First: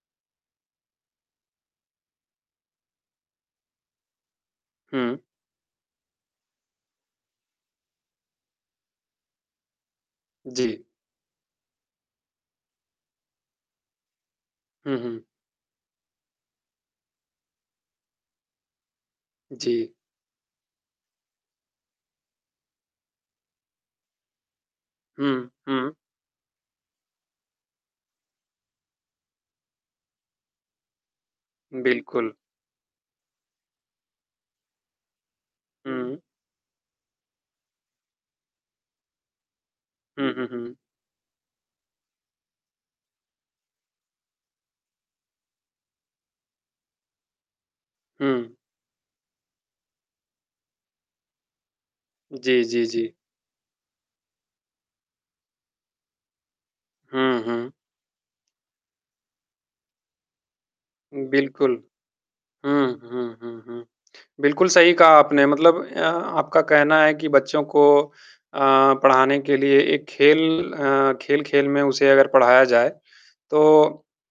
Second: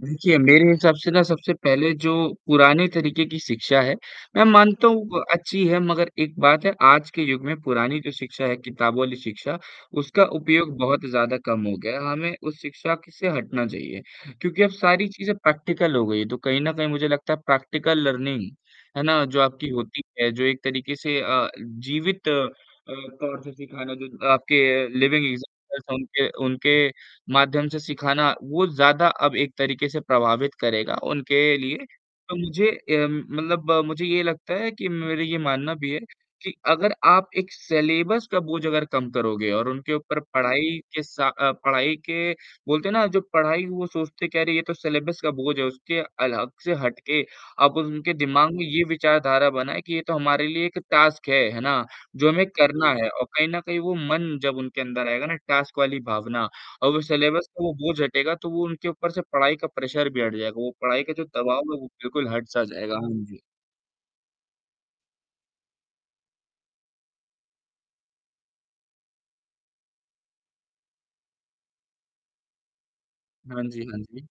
देखिए, मेरे हिसाब से ना सबसे पहले जो पुराने तरीक़े की शिक्षा है, मैं मानता हूँ वो हुँ। अच्छी है मगर एक बात है आज के युग में पुरानी जो शिक्षा है किताबों वाली शिक्षा, उसका उपयोग जी। बहुत ज़्यादा कम हो गया है। हमें उस शिक्षा की से हटना चाहिए क्योंकि अब हुँ, सारी हुँ। चीज़ें प्रैक्टिकल हो गई है, तो कहीं न कहीं मुझे लगता है प्रैक्टिकल लर्निंग है ना? जो आपकी जी। होती है जो एक तरीक़े से अ, जीवित अ, तौर से सिखाना जो आपके लिविंग हुँ, एग्ज़ाम्पलस हुँ। हैं उनके उनके माध्यम से सिखाना वो ज़्यादा अब एक तरीक़े से प्रभावित करेगा उनके लिए। बिल्कुल। तो मुझे अ, मतलब मुझे ये लगता है कि मेरी ये मानना भी है हुँ। कि अगर आप एक सिलेबस का बोझ अगर कम करोगे और उनके ऊपर हुँ, हुँ, हुँ। पढ़ाई के सा अ, पढ़ाई के बोलते हैं ना जो पढ़ाई वो सोचते कह रही है तो सिलेबस का बोझ है, उसके अलग से हट के आप उनके दिमाग हुँ। में ये विचारधारा बनाए कि ये तो हमारे लिए एक टास्क है, है ना? जो हमें जी, जी, करना है जी। और कहीं न कहीं वो मन जब उनके अंदर आएगा ना टास्क वाली भावना और वो हुँ, सिलेबस का हुँ। वो बोझ हटेगा तो वो उनके ऊपर से पढ़ाई का प्रेशर भी हट जाएगा। वो पढ़ाई का जो दबाव है, बिल्कुल। वो बिल्कुल हट-सा हुँ, जाएगा। हाँ हुँ, जी। हुँ, हुँ। बिल्कुल सही कहा आपने मतलब अ, आपका कहना है कि बच्चों को अ, पढ़ाने के लिए एक खेल अ, खेल-खेल में उसे अगर पढ़ाया जाए, हाँ जी, हाँ तो जी।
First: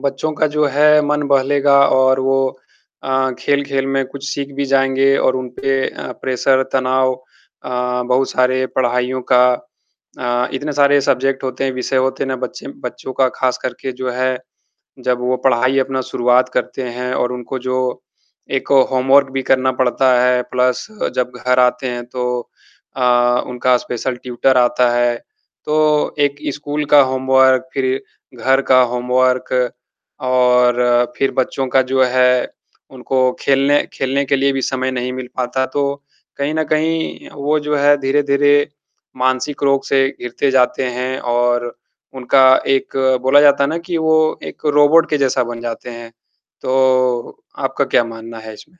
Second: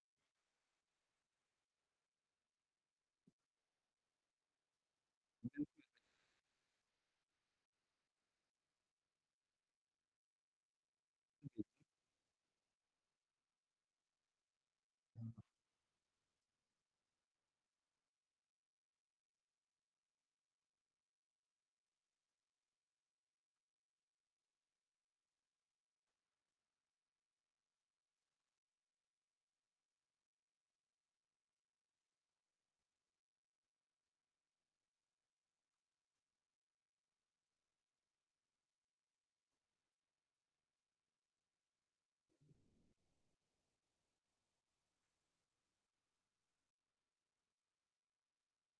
बच्चों का जो है मन बहलेगा और वो अ, खेल-खेल में कुछ सीख भी जाएँगे और उन पे अ, प्रेशर, तनाव अ, बहुत सारे पढ़ाइयों का अ, इतने सारे सब्जेक्ट होते हैं, विषय होते हैं ना बच्चे बच्चों का ख़ास करके जो है, जब वो पढ़ाई अपना शुरुआत करते हैं और उनको जो एक ओ, होमवर्क भी करना पड़ता है प्लस जब घर आते हैं तो अ, उनका स्पेशल ट्यूटर आता है। तो एक स्कूल का होमवर्क फ़िर घर का होमवर्क और फ़िर बच्चों का जो है, उनको खेलने खेलने के लिए भी समय नहीं मिल पाता, तो कहीं न कहीं वो जो है धीरे-धीरे मानसिक रोग से घिरते जाते हैं और उनका एक बोला जाता है ना कि वो एक रोबोट के जैसा बन जाते हैं। तो आपका क्या मानना है इसमें?